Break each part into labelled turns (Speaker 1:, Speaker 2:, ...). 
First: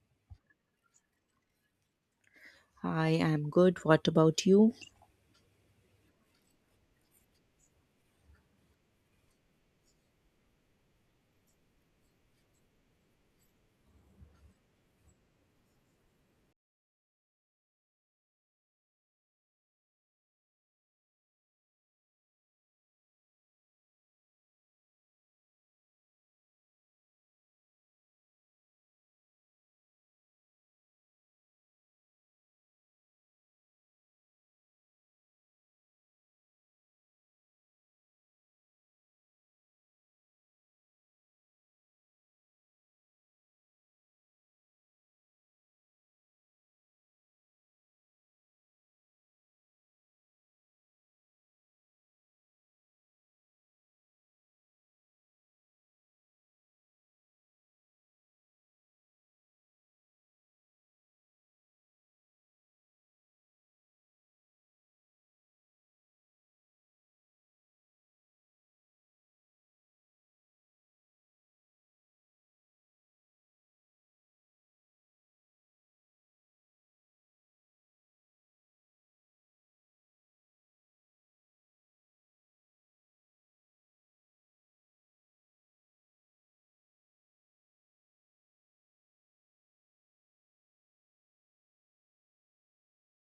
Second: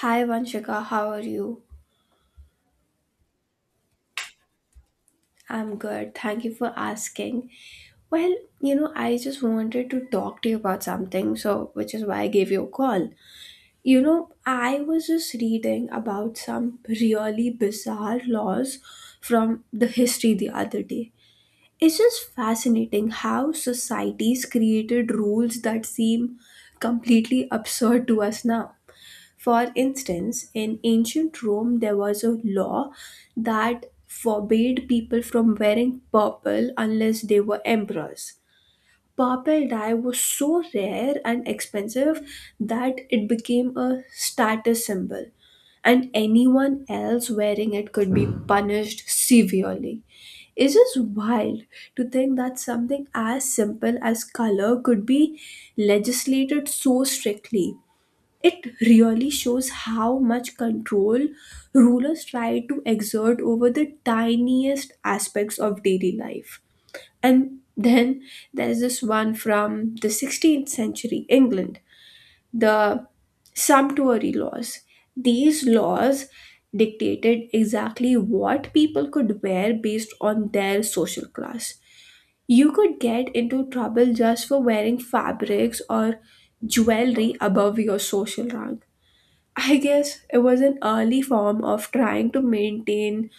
Speaker 1: Hi Vanshika, how are you?
Speaker 2: I'm good. What about you?
Speaker 1: I'm good. Thank you for asking. Well, I just wanted to talk to you about something, so which is why I gave you a call. I was just reading about some really bizarre laws from the history the other day. It's just fascinating how societies created rules that seem completely absurd to us now. For instance, in ancient Rome, there was a law that forbade people from wearing purple unless they were emperors. Purple dye was so rare and expensive that it became a status symbol, and anyone else wearing it could be punished severely. It's just wild to think that something as simple as color could be legislated so strictly. It really shows how much control rulers try to exert over the tiniest aspects of daily life. And then there's this one from the 16th century England, the sumptuary laws. These laws dictated exactly what people could wear based on their social class. You could get into trouble just for wearing fabrics or jewelry above your social rank. I guess it was an early form of trying to maintain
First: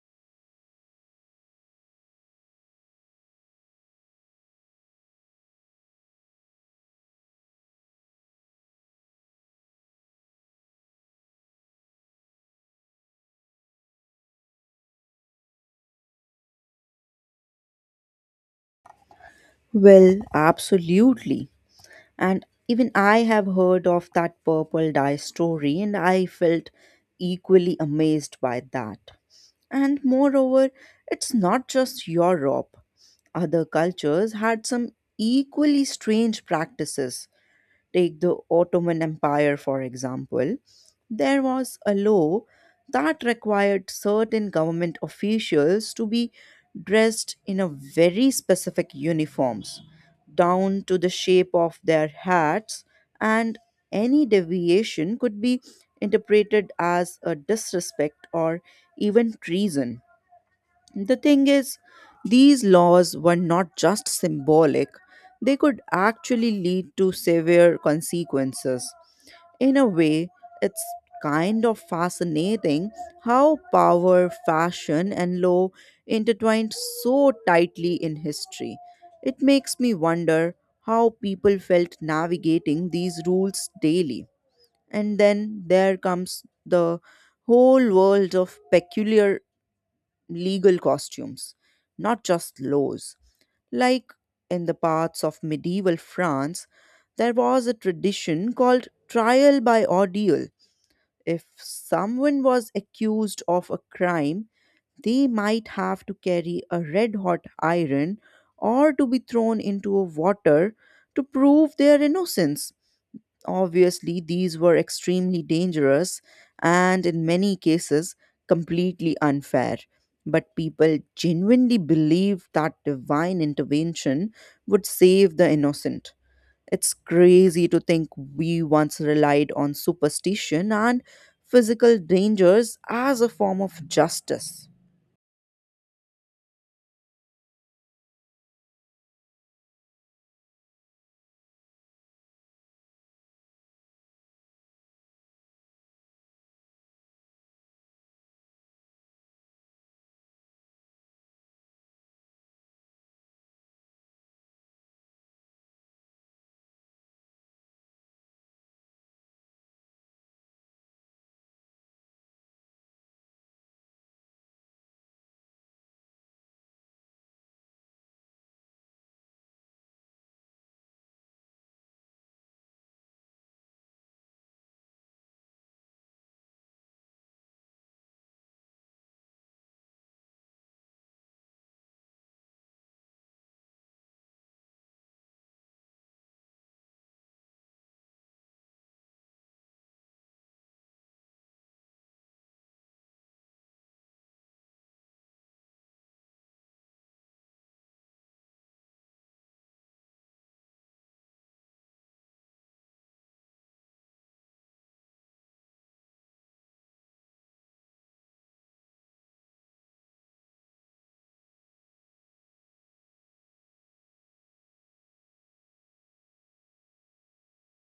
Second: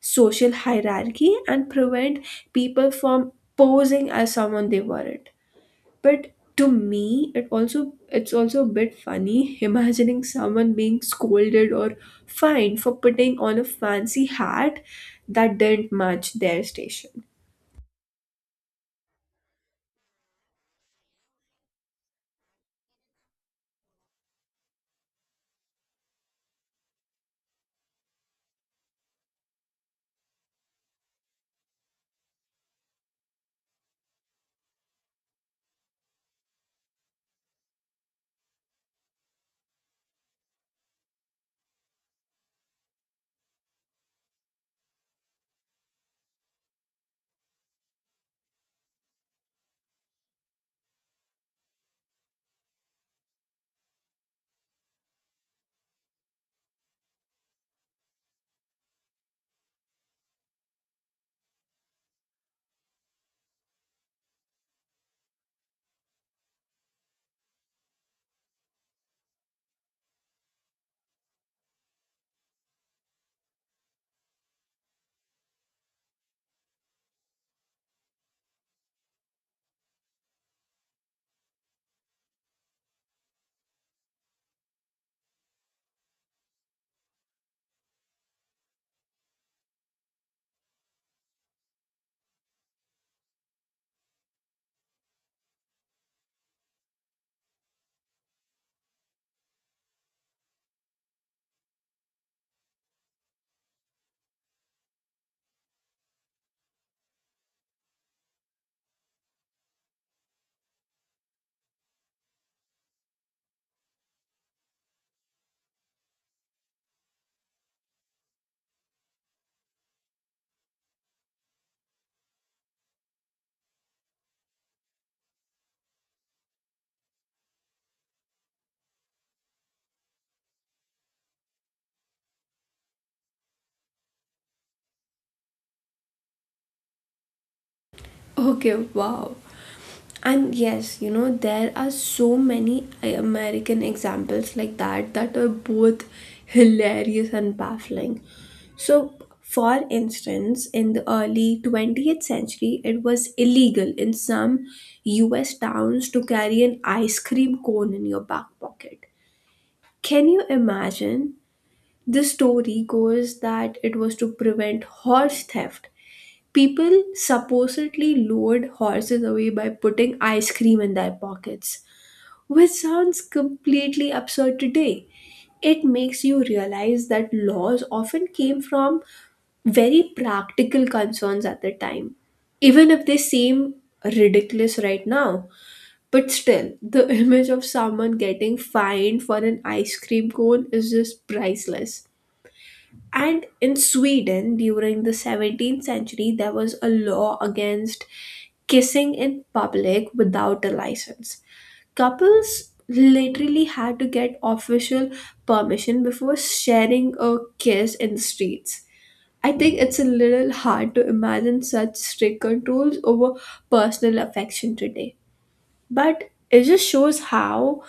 Speaker 1: social hierarchy and prevent people from posing as someone they weren't. But to me, it's also a bit funny imagining someone being scolded or fined for putting on a fancy hat that didn't match their station.
Speaker 2: Well, absolutely. And even I have heard of that purple dye story, and I felt equally amazed by that. And moreover, it's not just Europe. Other cultures had some equally strange practices. Take the Ottoman Empire, for example. There was a law that required certain government officials to be dressed in a very specific uniforms, down to the shape of their hats, and any deviation could be interpreted as a disrespect or even treason. The thing is, these laws were not just symbolic, they could actually lead to severe consequences. In a way, it's kind of fascinating how power, fashion, and law intertwined so tightly in history. It makes me wonder how people felt navigating these rules daily. And then there comes the whole world of peculiar legal costumes, not just laws. Like in the parts of medieval France, there was a tradition called trial by ordeal. If someone was accused of a crime, they might have to carry a red hot iron or to be thrown into a water to prove their innocence. Obviously, these were extremely dangerous and, in many cases, completely unfair. But people genuinely believed that divine intervention would save the innocent. It's crazy to think we once relied on superstition and physical dangers as a form of justice.
Speaker 1: Okay, wow. And yes, there are so many American examples like that that are both hilarious and baffling. So for instance, in the early 20th century, it was illegal in some US towns to carry an ice cream cone in your back pocket. Can you imagine? The story goes that it was to prevent horse theft. People supposedly lured horses away by putting ice cream in their pockets, which sounds completely absurd today. It makes you realize that laws often came from very practical concerns at the time, even if they seem ridiculous right now. But still, the image of someone getting fined for an ice cream cone is just priceless. And in Sweden, during the 17th century, there was a law against kissing in public without a license. Couples literally had to get official permission before sharing a kiss in the streets. I think it's a little hard to imagine such strict controls over personal affection today. But it just shows how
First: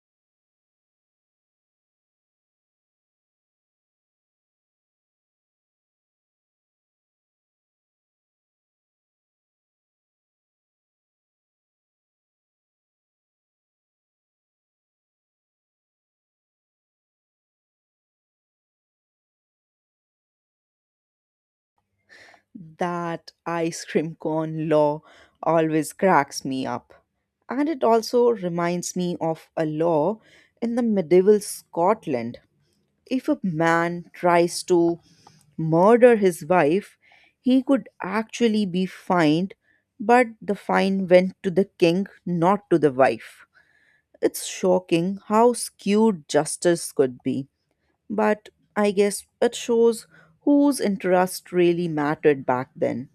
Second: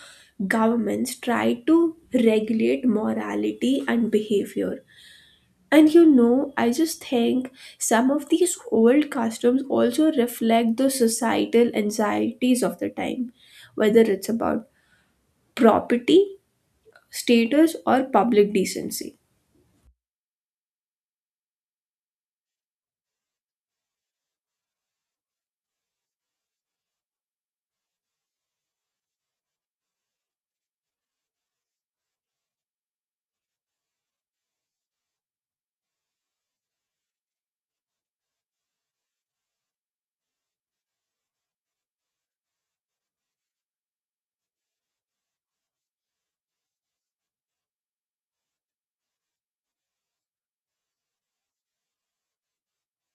Speaker 1: governments try to regulate morality and behavior. And I just think some of these old customs also reflect the societal anxieties of the time, whether it's about property, status, or public decency.
Speaker 2: That ice cream cone law always cracks me up. And it also reminds me of a law in the medieval Scotland. If a man tries to murder his wife, he could actually be fined, but the fine went to the king, not to the wife. It's shocking how skewed justice could be, but I guess it shows whose interest really mattered back then.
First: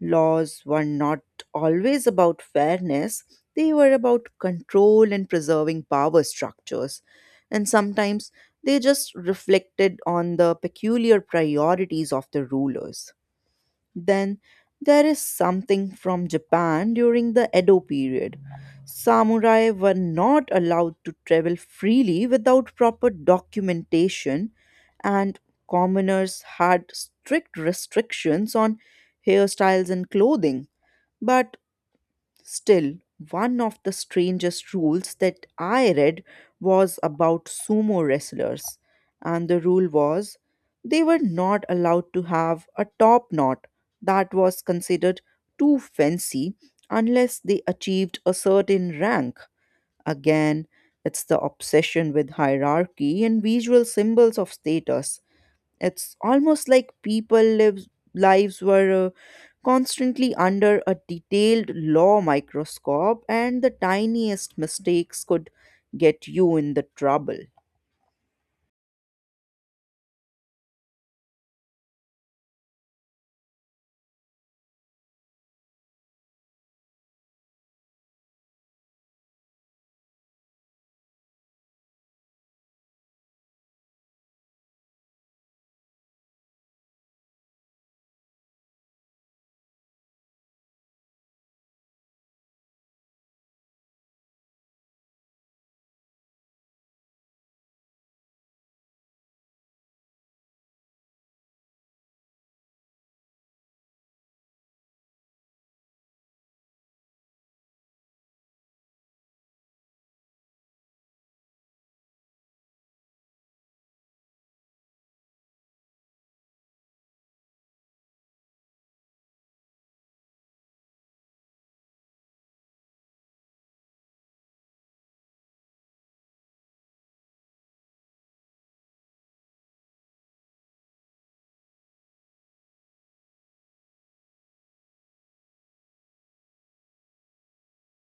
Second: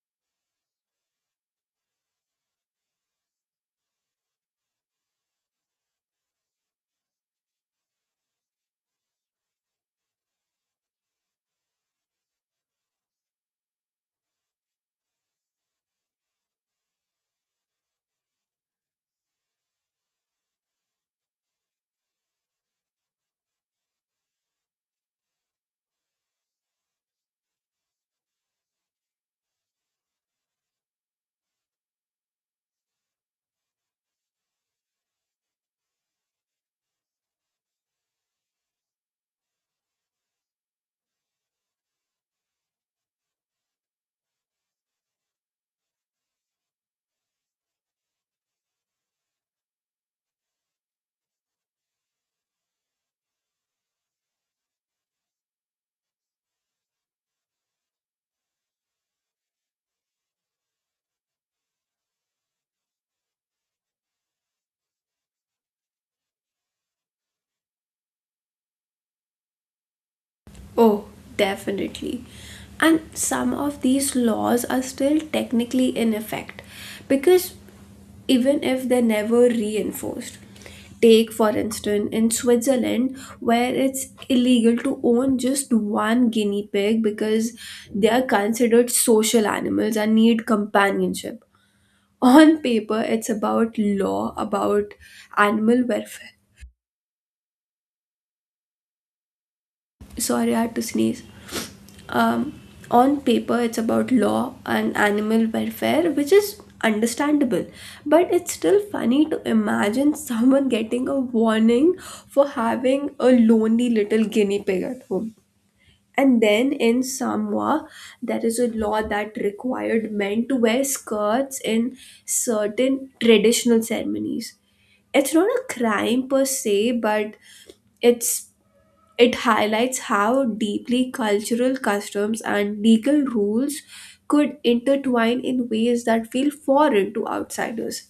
Speaker 2: Laws were not always about fairness, they were about control and preserving power structures. And sometimes they just reflected on the peculiar priorities of the rulers. Then there is something from Japan during the Edo period. Samurai were not allowed to travel freely without proper documentation, and commoners had strict restrictions on hairstyles and clothing. But still, one of the strangest rules that I read was about sumo wrestlers, and the rule was they were not allowed to have a top knot that was considered too fancy unless they achieved a certain rank. Again, it's the obsession with hierarchy and visual symbols of status. It's almost like people lives were constantly under a detailed law microscope, and the tiniest mistakes could get you in the trouble.
Speaker 1: Oh, definitely. And some of these laws are still technically in effect, because even if they're never reinforced. Take, for instance, in Switzerland, where it's illegal to own just one guinea pig because they are considered social animals and need companionship. On paper, it's about law, about animal welfare. Sorry, I had to sneeze. um, on paper, it's about law and animal welfare, which is understandable, but it's still funny to imagine someone getting a warning for having a lonely little guinea pig at home. And then in Samoa, there is a law that required men to wear skirts in certain traditional ceremonies. It's not a crime per se, but it's it highlights how deeply cultural customs and legal rules could intertwine in ways that feel foreign to outsiders.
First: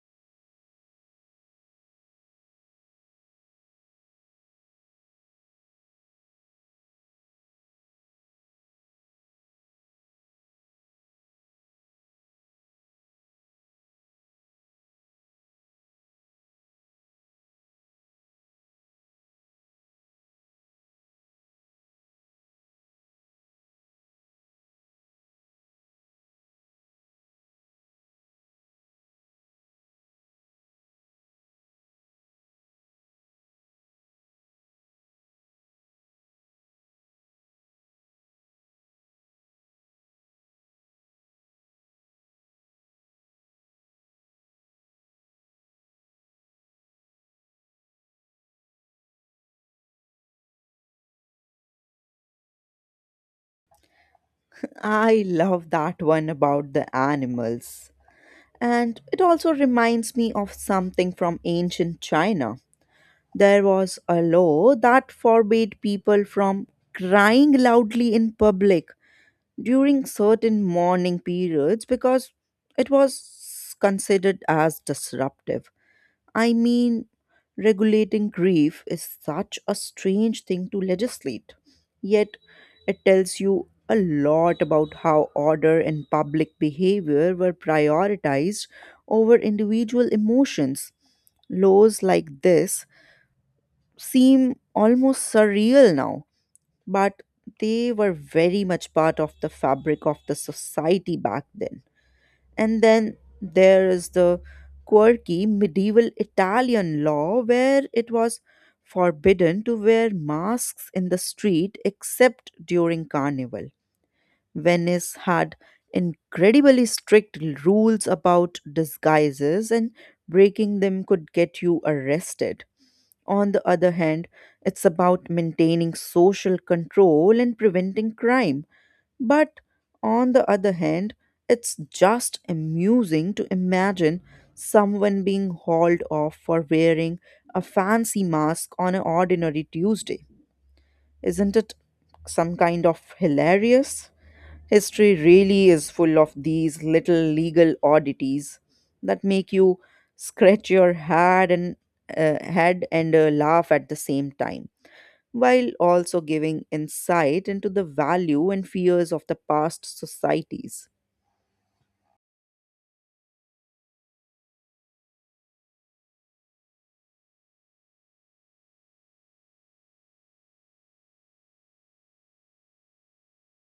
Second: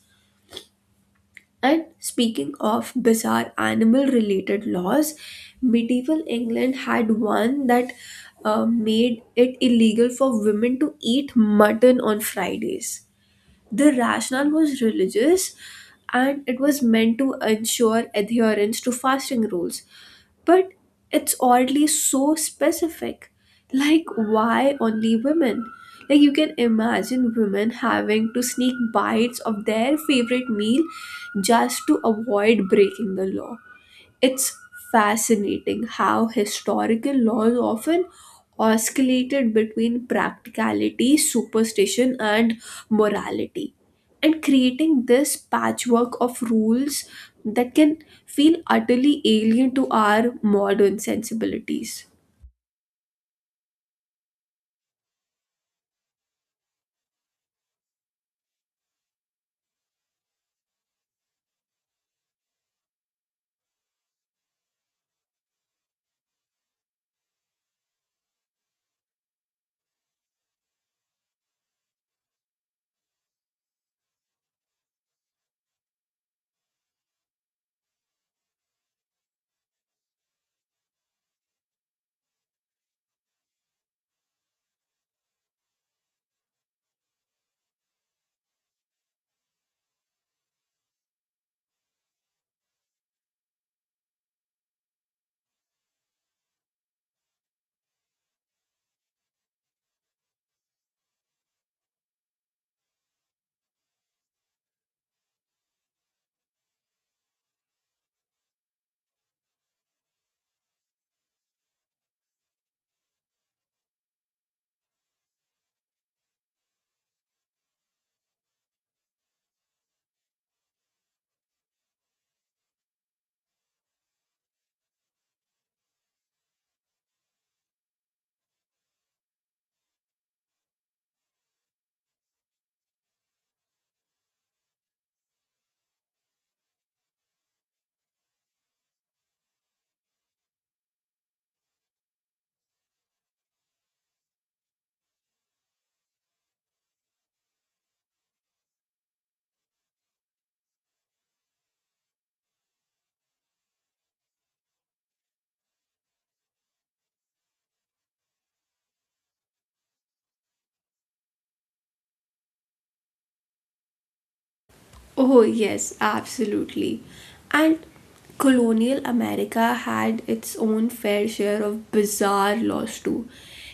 Speaker 1: And speaking of bizarre animal related laws, medieval England had one that made it illegal for women to eat mutton on Fridays. The rationale was religious and it was meant to ensure adherence to fasting rules, but it's oddly so specific. Like, why only women? Like, you can imagine women having to sneak bites of their favorite meal just to avoid breaking the law. It's fascinating how historical laws often oscillated between practicality, superstition, and morality, and creating this patchwork of rules that can feel utterly alien to our modern sensibilities.
Speaker 2: I love that one about the animals. And it also reminds me of something from ancient China. There was a law that forbade people from crying loudly in public during certain morning periods because it was considered as disruptive. I mean, regulating grief is such a strange thing to legislate, yet, it tells you a lot about how order and public behavior were prioritized over individual emotions. Laws like this seem almost surreal now, but they were very much part of the fabric of the society back then. And then there is the quirky medieval Italian law where it was forbidden to wear masks in the street except during carnival. Venice had incredibly strict rules about disguises, and breaking them could get you arrested. On the other hand, it's about maintaining social control and preventing crime. But on the other hand, it's just amusing to imagine someone being hauled off for wearing a fancy mask on an ordinary Tuesday. Isn't it some kind of hilarious? History really is full of these little legal oddities that make you scratch your head and laugh at the same time, while also giving insight into the value and fears of the past societies.
Speaker 1: Oh, yes, absolutely. And colonial America had its own fair share of bizarre laws too.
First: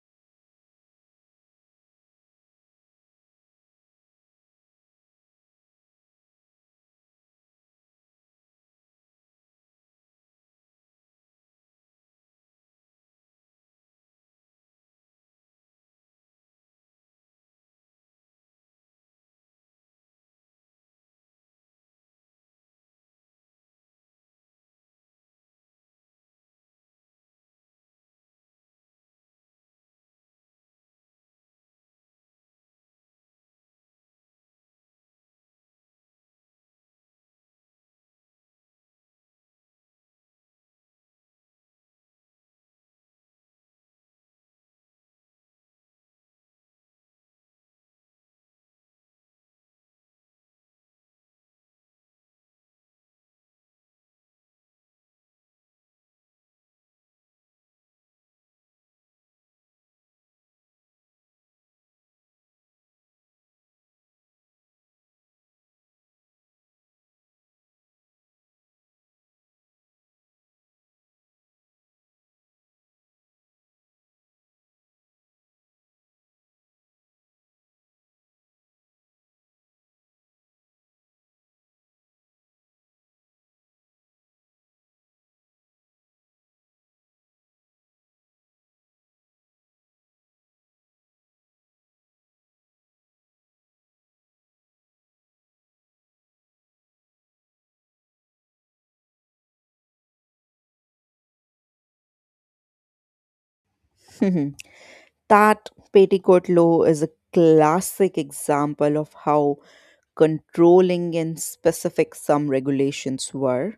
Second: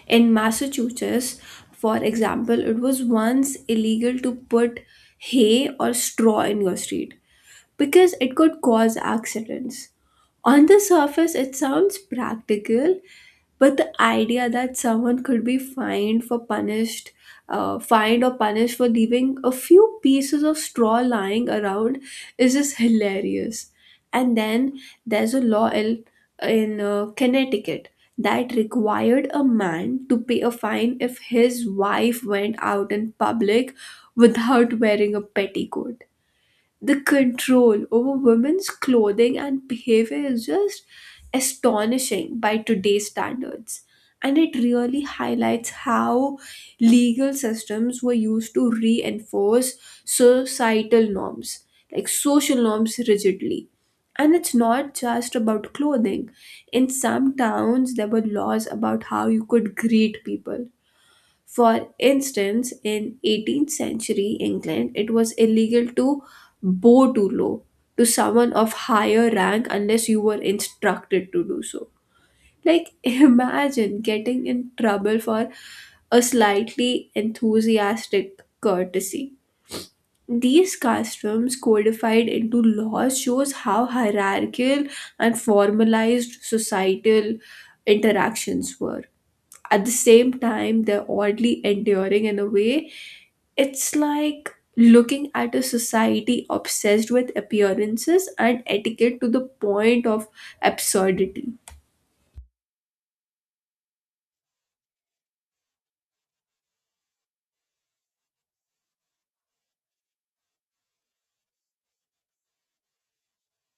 Speaker 1: In Massachusetts, for example, it was once illegal to put hay or straw in your street because it could cause accidents. On the surface, it sounds practical, but the idea that someone could be fined or punished for leaving a few pieces of straw lying around is just hilarious. And then there's a law in Connecticut that required a man to pay a fine if his wife went out in public without wearing a petticoat. The control over women's clothing and behavior is just astonishing by today's standards, and it really highlights how legal systems were used to reinforce societal norms, like social norms rigidly. And it's not just about clothing. In some towns there were laws about how you could greet people. For instance, in 18th century England, it was illegal to bow too low to someone of higher rank unless you were instructed to do so. Like, imagine getting in trouble for a slightly enthusiastic courtesy. These customs codified into laws shows how hierarchical and formalized societal interactions were. At the same time, they're oddly enduring in a way. It's like looking at a society obsessed with appearances and etiquette to the point of absurdity.
Speaker 2: Mhm. That petticoat law is a classic example of how controlling and specific some regulations were.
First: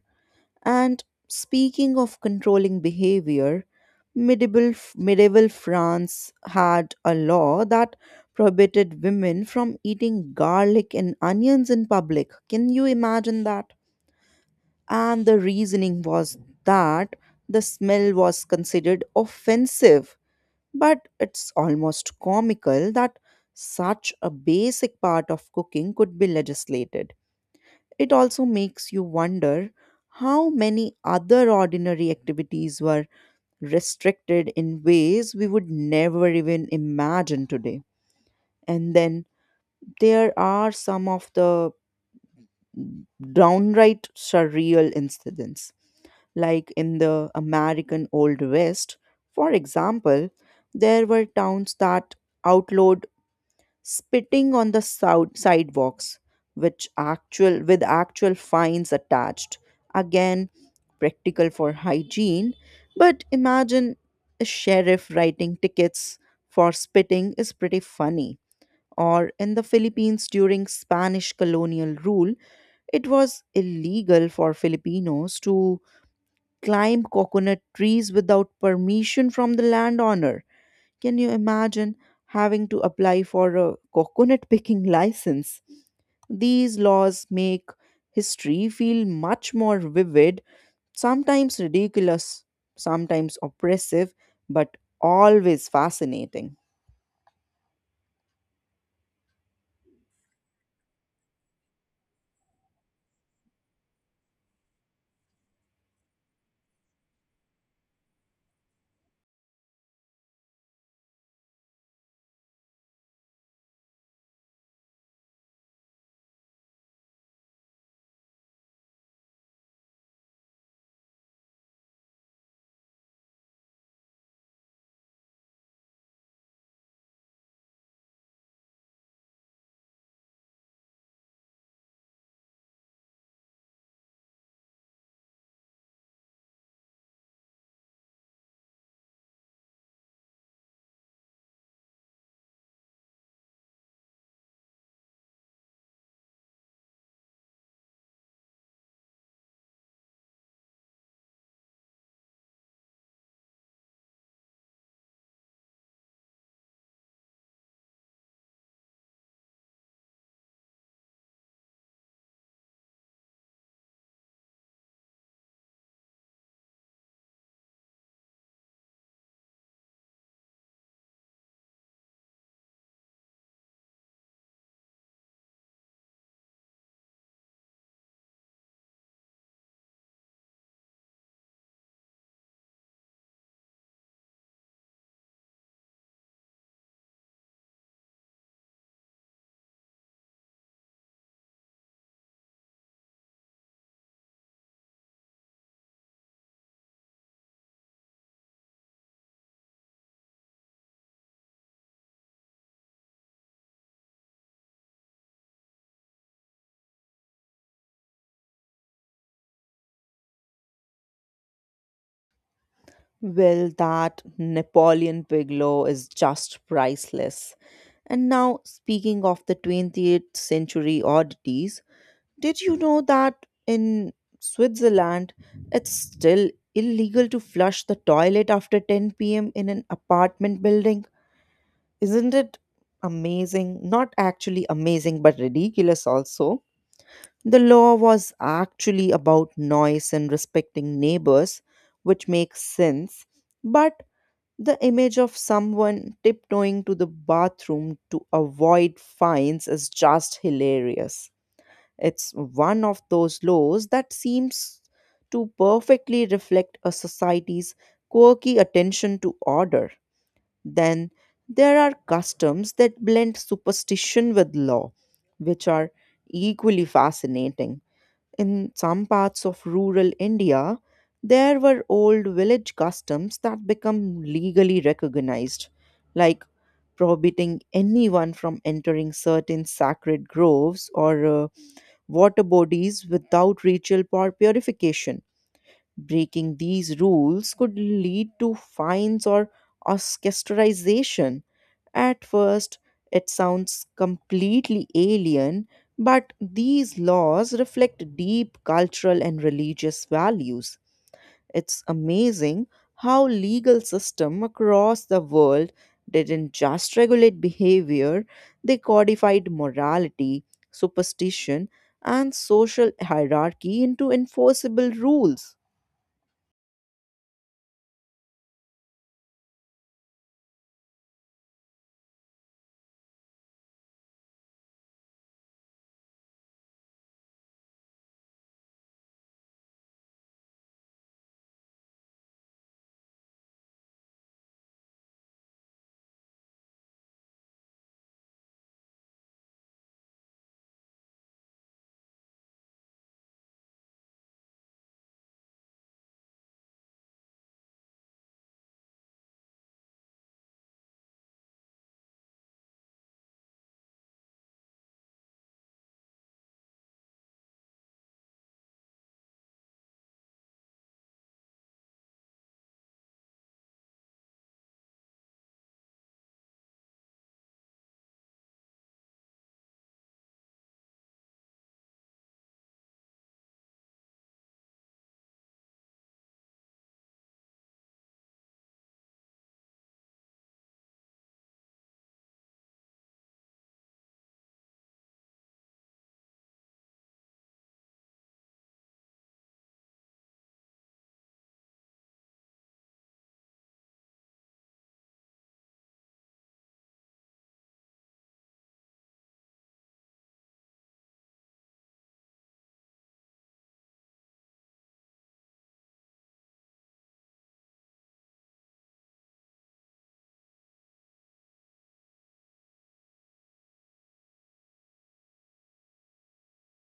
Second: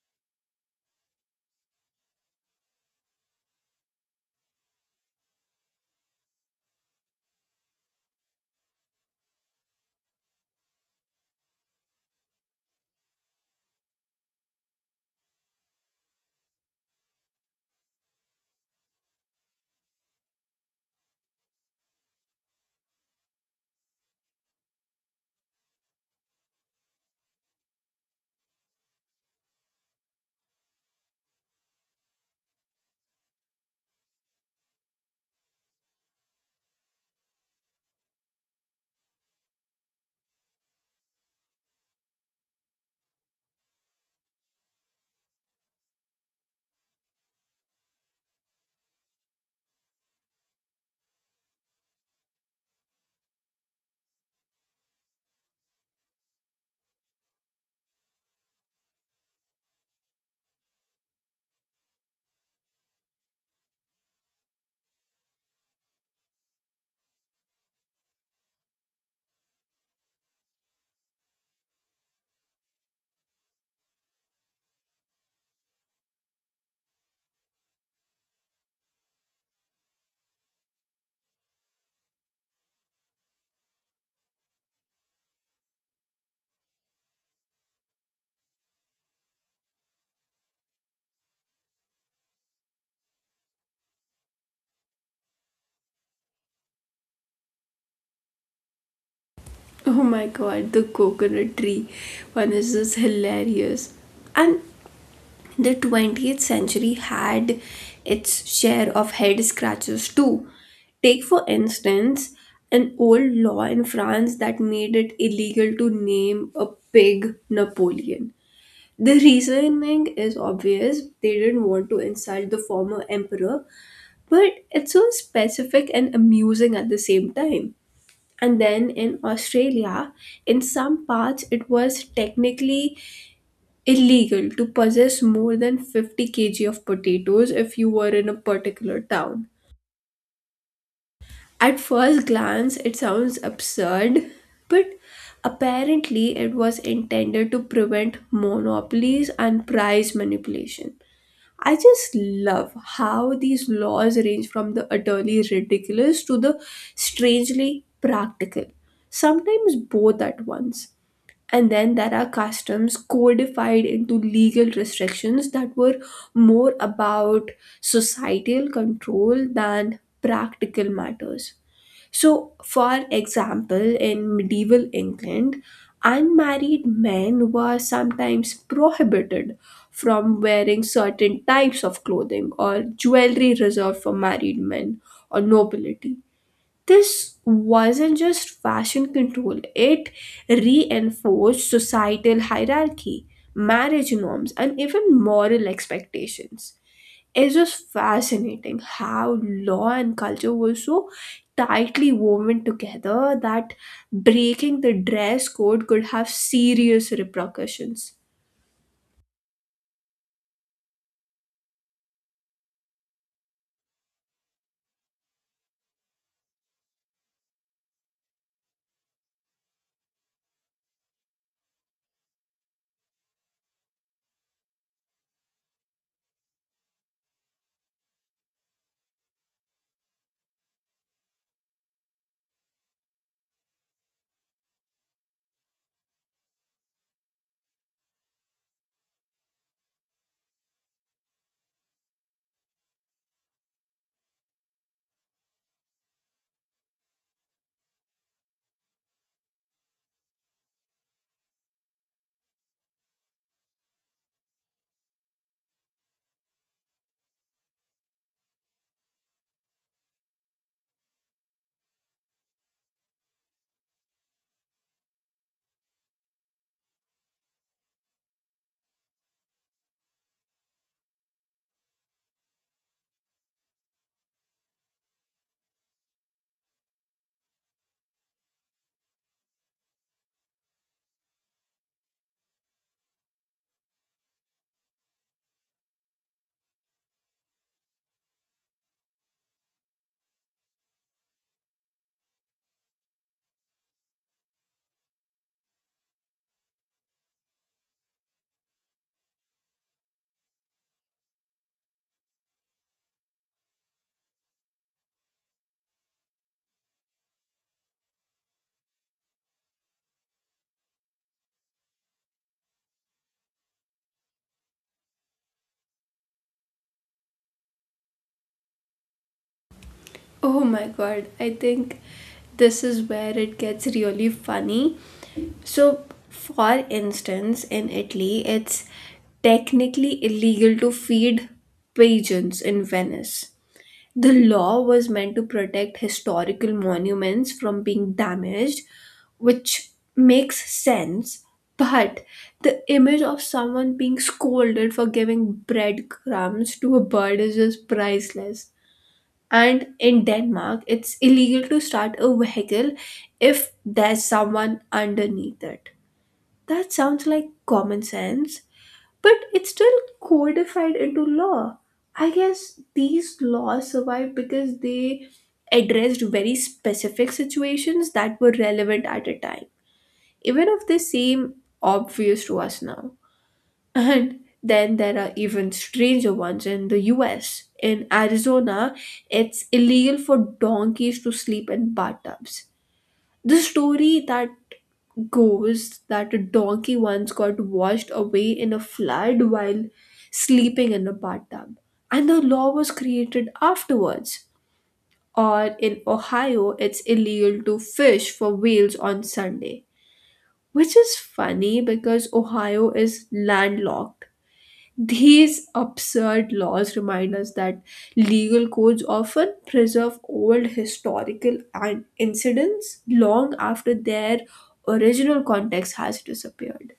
Speaker 2: And speaking of controlling behavior, medieval France had a law that prohibited women from eating garlic and onions in public. Can you imagine that? And the reasoning was that the smell was considered offensive. But it's almost comical that such a basic part of cooking could be legislated. It also makes you wonder how many other ordinary activities were restricted in ways we would never even imagine today. And then there are some of the downright surreal incidents, like in the American Old West. For example, there were towns that outlawed spitting on the sidewalks, which actual with actual fines attached. Again, practical for hygiene, but imagine a sheriff writing tickets for spitting is pretty funny. Or in the Philippines during Spanish colonial rule, it was illegal for Filipinos to climb coconut trees without permission from the landowner. Can you imagine having to apply for a coconut picking license? These laws make history feel much more vivid, sometimes ridiculous, sometimes oppressive, but always fascinating.
Speaker 1: Oh my god, the coconut tree one is just hilarious. And the 20th century had its share of head scratches too. Take, for instance, an old law in France that made it illegal to name a pig Napoleon. The reasoning is obvious. They didn't want to insult the former emperor, but it's so specific and amusing at the same time. And then in Australia, in some parts, it was technically illegal to possess more than 50 kg of potatoes if you were in a particular town. At first glance, it sounds absurd, but apparently, it was intended to prevent monopolies and price manipulation. I just love how these laws range from the utterly ridiculous to the strangely practical, sometimes both at once. And then there are customs codified into legal restrictions that were more about societal control than practical matters. So, for example, in medieval England, unmarried men were sometimes prohibited from wearing certain types of clothing or jewelry reserved for married men or nobility. This wasn't just fashion control, it reinforced societal hierarchy, marriage norms, and even moral expectations. It's just fascinating how law and culture were so tightly woven together that breaking the dress code could have serious repercussions.
Speaker 2: Well, that Napoleon Pig law is just priceless. And now, speaking of the 20th century oddities, did you know that in Switzerland, it's still illegal to flush the toilet after 10 p.m. in an apartment building? Isn't it amazing? Not actually amazing, but ridiculous also. The law was actually about noise and respecting neighbors, which makes sense, but the image of someone tiptoeing to the bathroom to avoid fines is just hilarious. It's one of those laws that seems to perfectly reflect a society's quirky attention to order. Then there are customs that blend superstition with law, which are equally fascinating. In some parts of rural India, there were old village customs that become legally recognized, like prohibiting anyone from entering certain sacred groves or water bodies without ritual purification. Breaking these rules could lead to fines or ostracization. At first, it sounds completely alien, but these laws reflect deep cultural and religious values. It's amazing how legal system across the world didn't just regulate behavior, they codified morality, superstition, and social hierarchy into enforceable rules.
Speaker 1: Oh my god, I think this is where it gets really funny. So, for instance, in Italy, it's technically illegal to feed pigeons in Venice. The law was meant to protect historical monuments from being damaged, which makes sense, but the image of someone being scolded for giving breadcrumbs to a bird is just priceless. And in Denmark, it's illegal to start a vehicle if there's someone underneath it. That sounds like common sense, but it's still codified into law. I guess these laws survived because they addressed very specific situations that were relevant at a time, even if they seem obvious to us now. And then there are even stranger ones in the US. In Arizona, it's illegal for donkeys to sleep in bathtubs. The story that goes that a donkey once got washed away in a flood while sleeping in a bathtub, and the law was created afterwards. Or in Ohio, it's illegal to fish for whales on Sunday, which is funny because Ohio is landlocked. These absurd laws remind us that legal codes often preserve old historical and incidents long after their original context has disappeared.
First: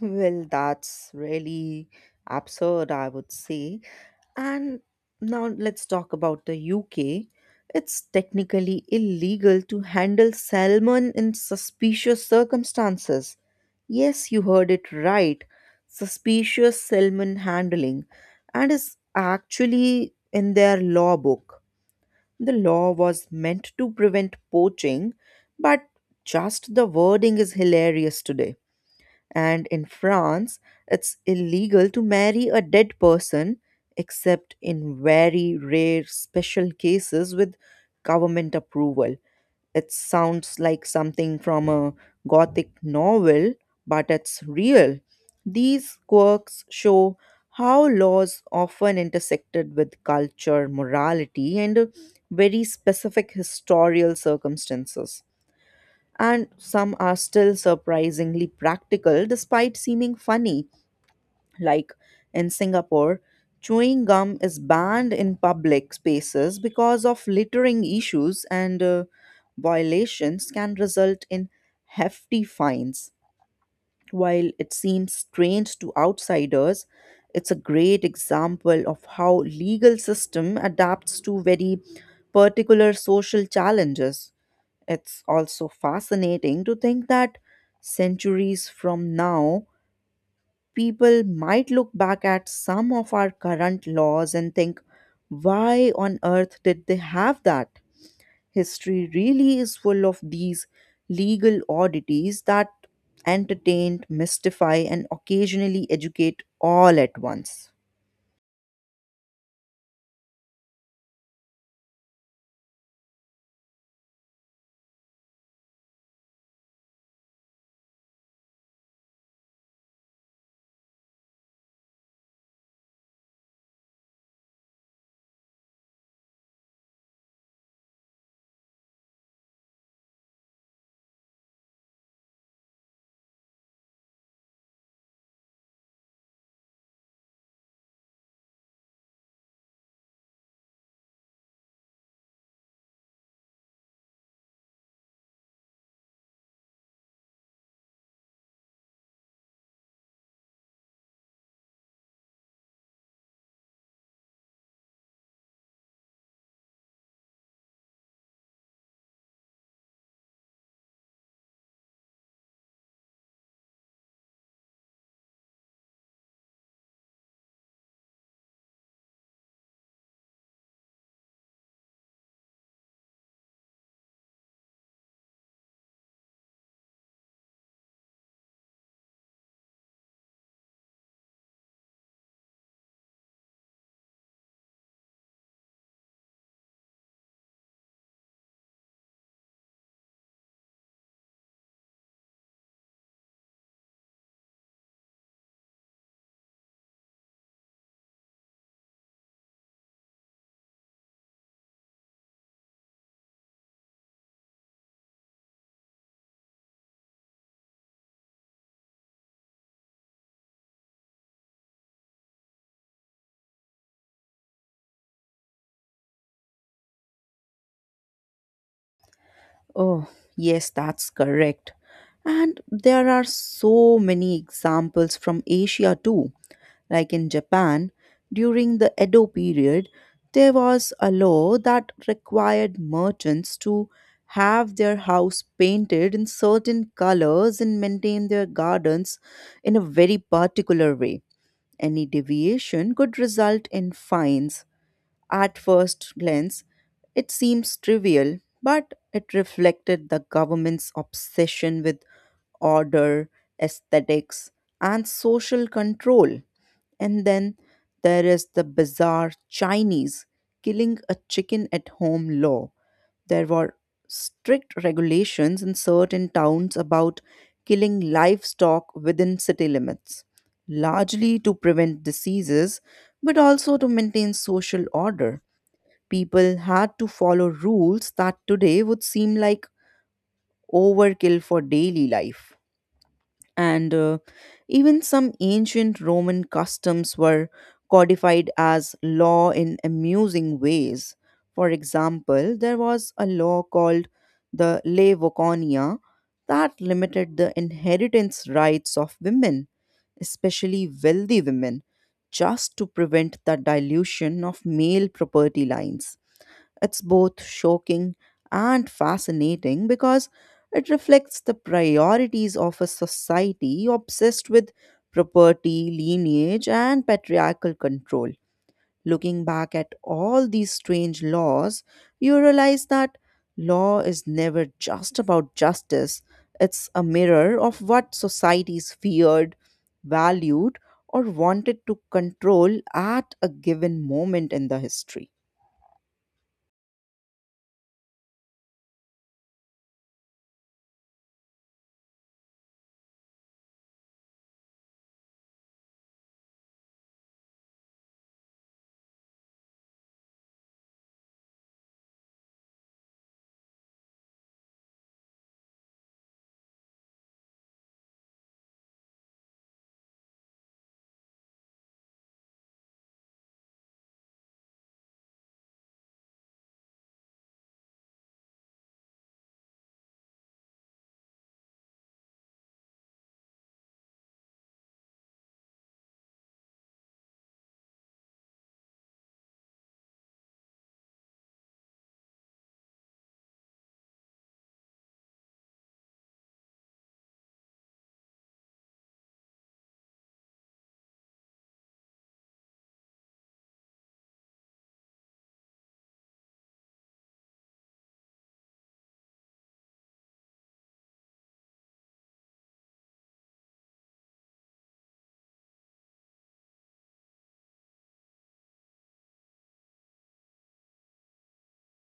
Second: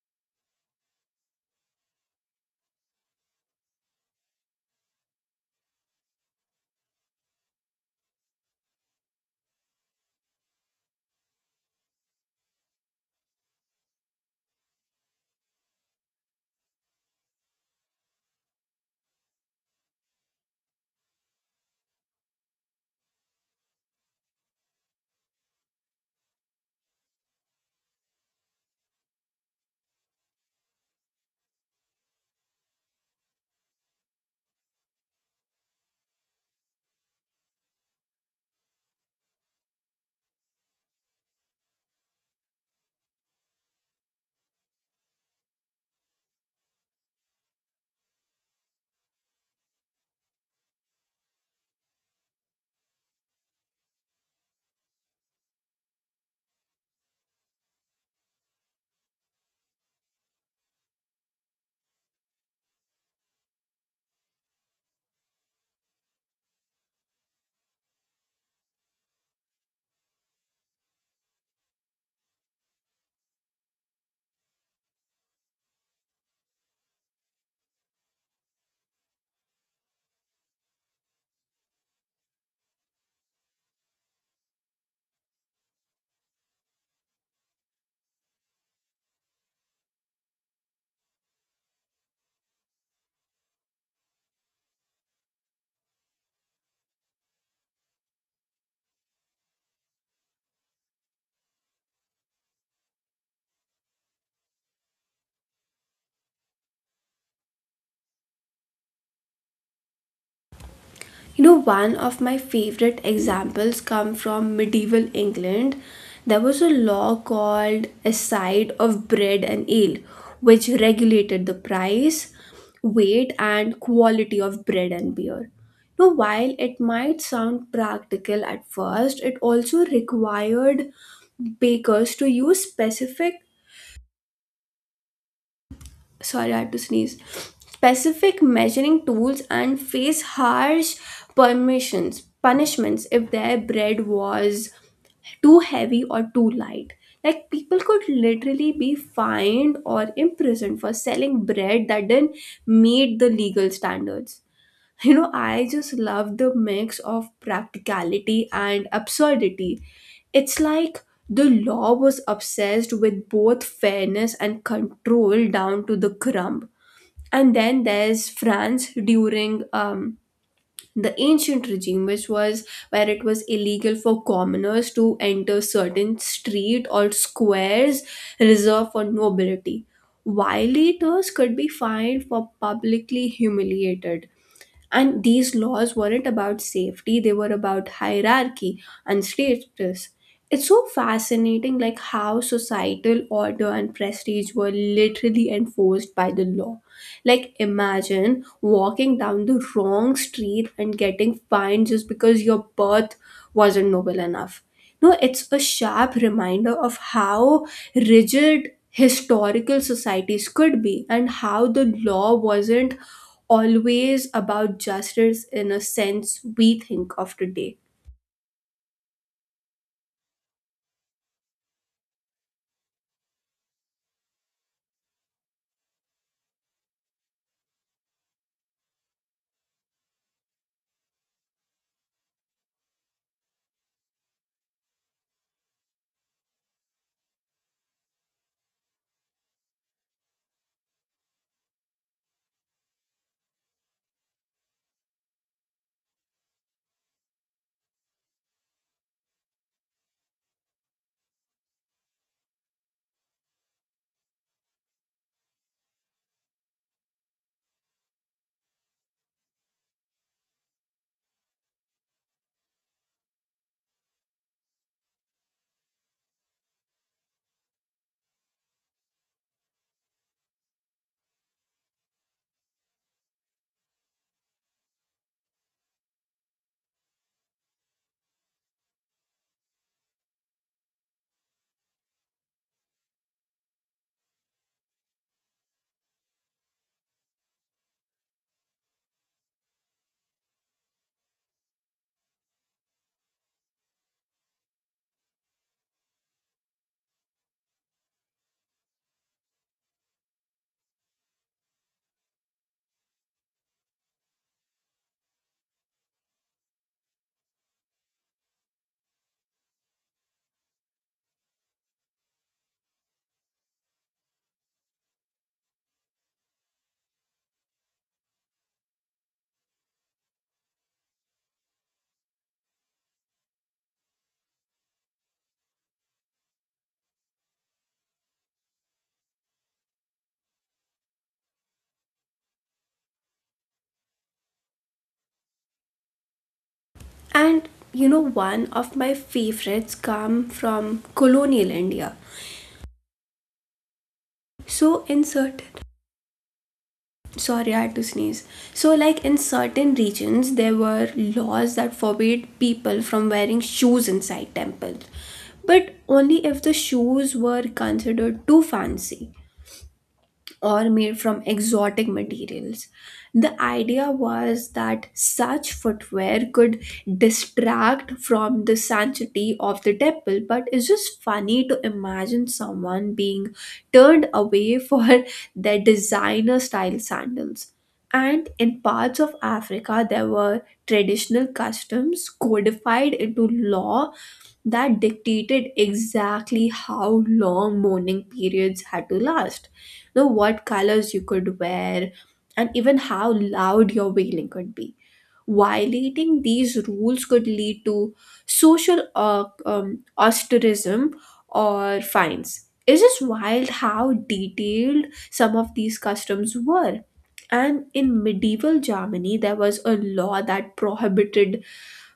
Speaker 2: Well, that's really absurd, I would say. And now let's talk about the UK. It's technically illegal to handle salmon in suspicious circumstances. Yes, you heard it right. Suspicious Selman handling, and is actually in their law book. The law was meant to prevent poaching, but just the wording is hilarious today. And in France, it's illegal to marry a dead person except in very rare special cases with government approval. It sounds like something from a gothic novel, but it's real. These quirks show how laws often intersected with culture, morality, and very specific historical circumstances. And some are still surprisingly practical despite seeming funny, like in Singapore, chewing gum is banned in public spaces because of littering issues, and violations can result in hefty fines. While it seems strange to outsiders, it's a great example of how legal system adapts to very particular social challenges. It's also fascinating to think that centuries from now people might look back at some of our current laws and think, why on earth did they have that? History really is full of these legal oddities that entertain, mystify, and occasionally educate all at once.
Speaker 1: You know, one of my favorite examples come from medieval England. There was a law called a side of bread and ale, which regulated the price, weight, and quality of bread and beer. Now, while it might sound practical at first, it also required bakers to use specific sorry, I had to sneeze. Specific measuring tools and face harsh punishments if their bread was too heavy or too light. Like, people could literally be fined or imprisoned for selling bread that didn't meet the legal standards. You know, I just love the mix of practicality and absurdity. It's like the law was obsessed with both fairness and control down to the crumb. And then there's France during the ancient regime, which was where it was illegal for commoners to enter certain street or squares reserved for nobility. Violators could be fined for publicly humiliated. And these laws weren't about safety, they were about hierarchy and status. It's so fascinating, like how societal order and prestige were literally enforced by the law. Like, imagine walking down the wrong street and getting fined just because your birth wasn't noble enough. No, it's a sharp reminder of how rigid historical societies could be and how the law wasn't always about justice in a sense we think of today.
Speaker 2: Oh, yes, that's correct. And there are so many examples from Asia too. Like in Japan, during the Edo period, there was a law that required merchants to have their house painted in certain colors and maintain their gardens in a very particular way. Any deviation could result in fines. At first glance, it seems trivial, but it reflected the government's obsession with order, aesthetics, and social control. And then there is the bizarre Chinese killing a chicken at home law. There were strict regulations in certain towns about killing livestock within city limits, largely to prevent diseases but also to maintain social order. People had to follow rules that today would seem like overkill for daily life, and even some ancient Roman customs were codified as law in amusing ways. For example, there was a law called the Le Voconia that limited the inheritance rights of women, especially wealthy women, just to prevent the dilution of male property lines. It's both shocking and fascinating because it reflects the priorities of a society obsessed with property, lineage, and patriarchal control. Looking back at all these strange laws, you realize that law is never just about justice, it's a mirror of what societies feared, valued, or wanted to control at a given moment in the history.
Speaker 1: And you know, one of my favorites come from colonial India. So, in certain Sorry, I had to sneeze. So, like in certain regions, there were laws that forbade people from wearing shoes inside temples, but only if the shoes were considered too fancy or made from exotic materials. The idea was that such footwear could distract from the sanctity of the temple, but it's just funny to imagine someone being turned away for their designer style sandals. And in parts of Africa, there were traditional customs codified into law that dictated exactly how long mourning periods had to last, you know, what colors you could wear, and even how loud your wailing could be. Violating these rules could lead to social ostracism or fines. It's just wild how detailed some of these customs were. And in medieval Germany, there was a law that prohibited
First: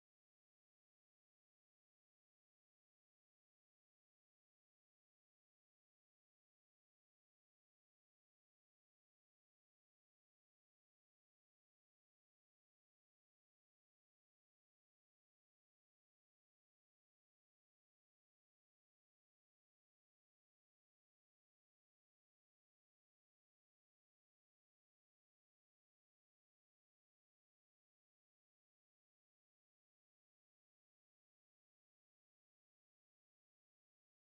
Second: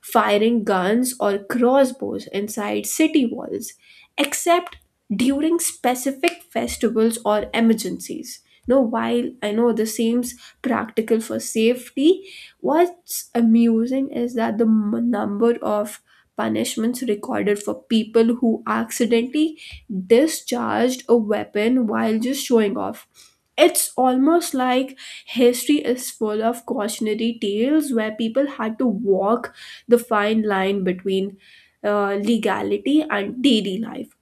Speaker 1: firing guns or crossbows inside city walls, except during specific festivals or emergencies. Now, while I know this seems practical for safety, what's amusing is that the number of punishments recorded for people who accidentally discharged a weapon while just showing off. It's almost like history is full of cautionary tales where people had to walk the fine line between legality and daily life.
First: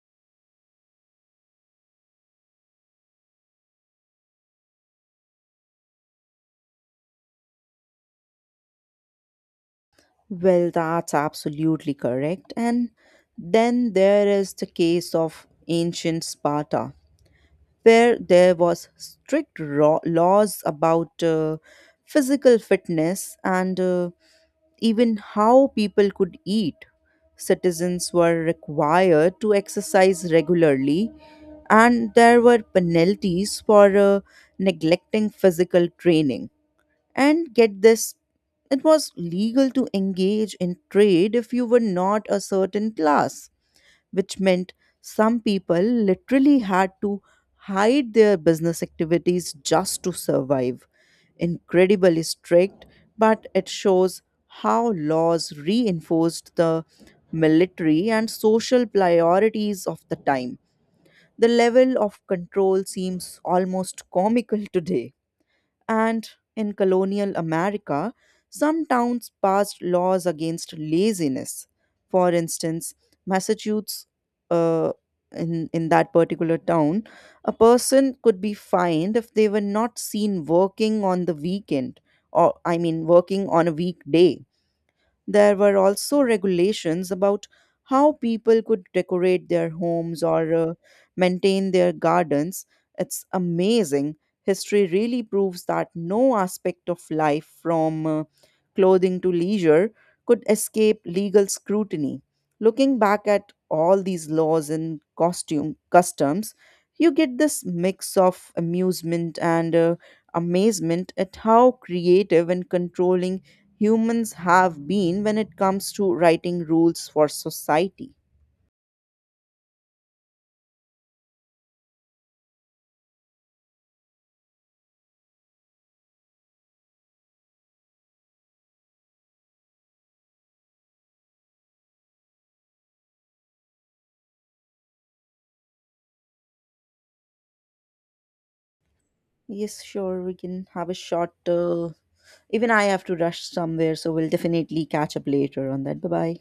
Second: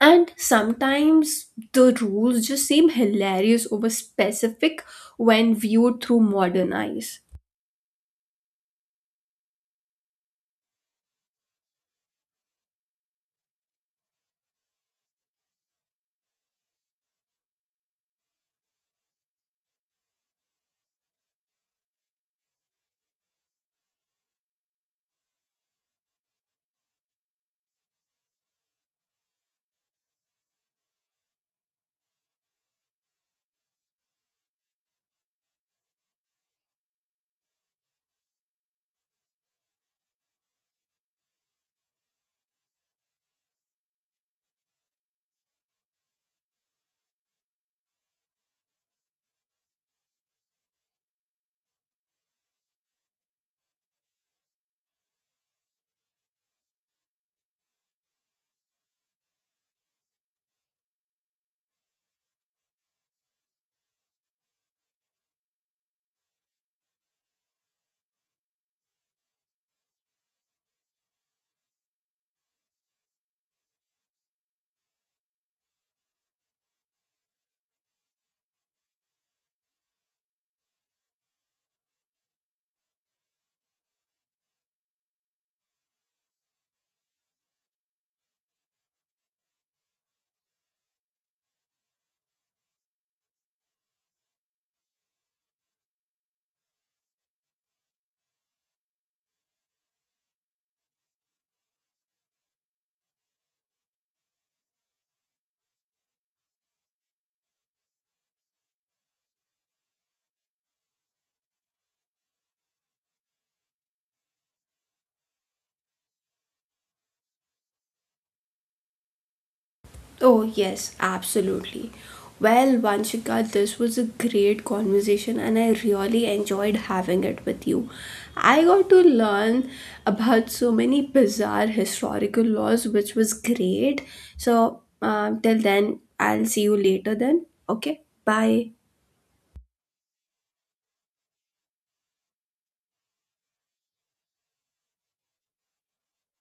Speaker 1: And sometimes the rules just seem hilarious over specific when viewed through modern eyes.
Speaker 2: Well, that's absolutely correct. And then there is the case of ancient Sparta, where there was strict laws about physical fitness and even how people could eat. Citizens were required to exercise regularly, and there were penalties for neglecting physical training. And get this, it was legal to engage in trade if you were not a certain class, which meant some people literally had to hide their business activities just to survive. Incredibly strict, but it shows how laws reinforced the military and social priorities of the time. The level of control seems almost comical today. And in colonial America, some towns passed laws against laziness. For instance, Massachusetts, uh, in that particular town, a person could be fined if they were not seen working on the weekend, or I mean, working on a weekday. There were also regulations about how people could decorate their homes or maintain their gardens. It's amazing. History really proves that no aspect of life, from clothing to leisure, could escape legal scrutiny. Looking back at all these laws and costume customs, you get this mix of amusement and amazement at how creative and controlling humans have been when it comes to writing rules for society.
Speaker 1: Oh, yes, absolutely. Well, Vanshika, this was a great conversation and I really enjoyed having it with you. I got to learn about so many bizarre historical laws, which was great. So, till then, I'll see you later then. Okay, bye.
Speaker 2: Yes, sure, we can have a short. Even I have to rush somewhere, so we'll definitely catch up later on that. Bye bye.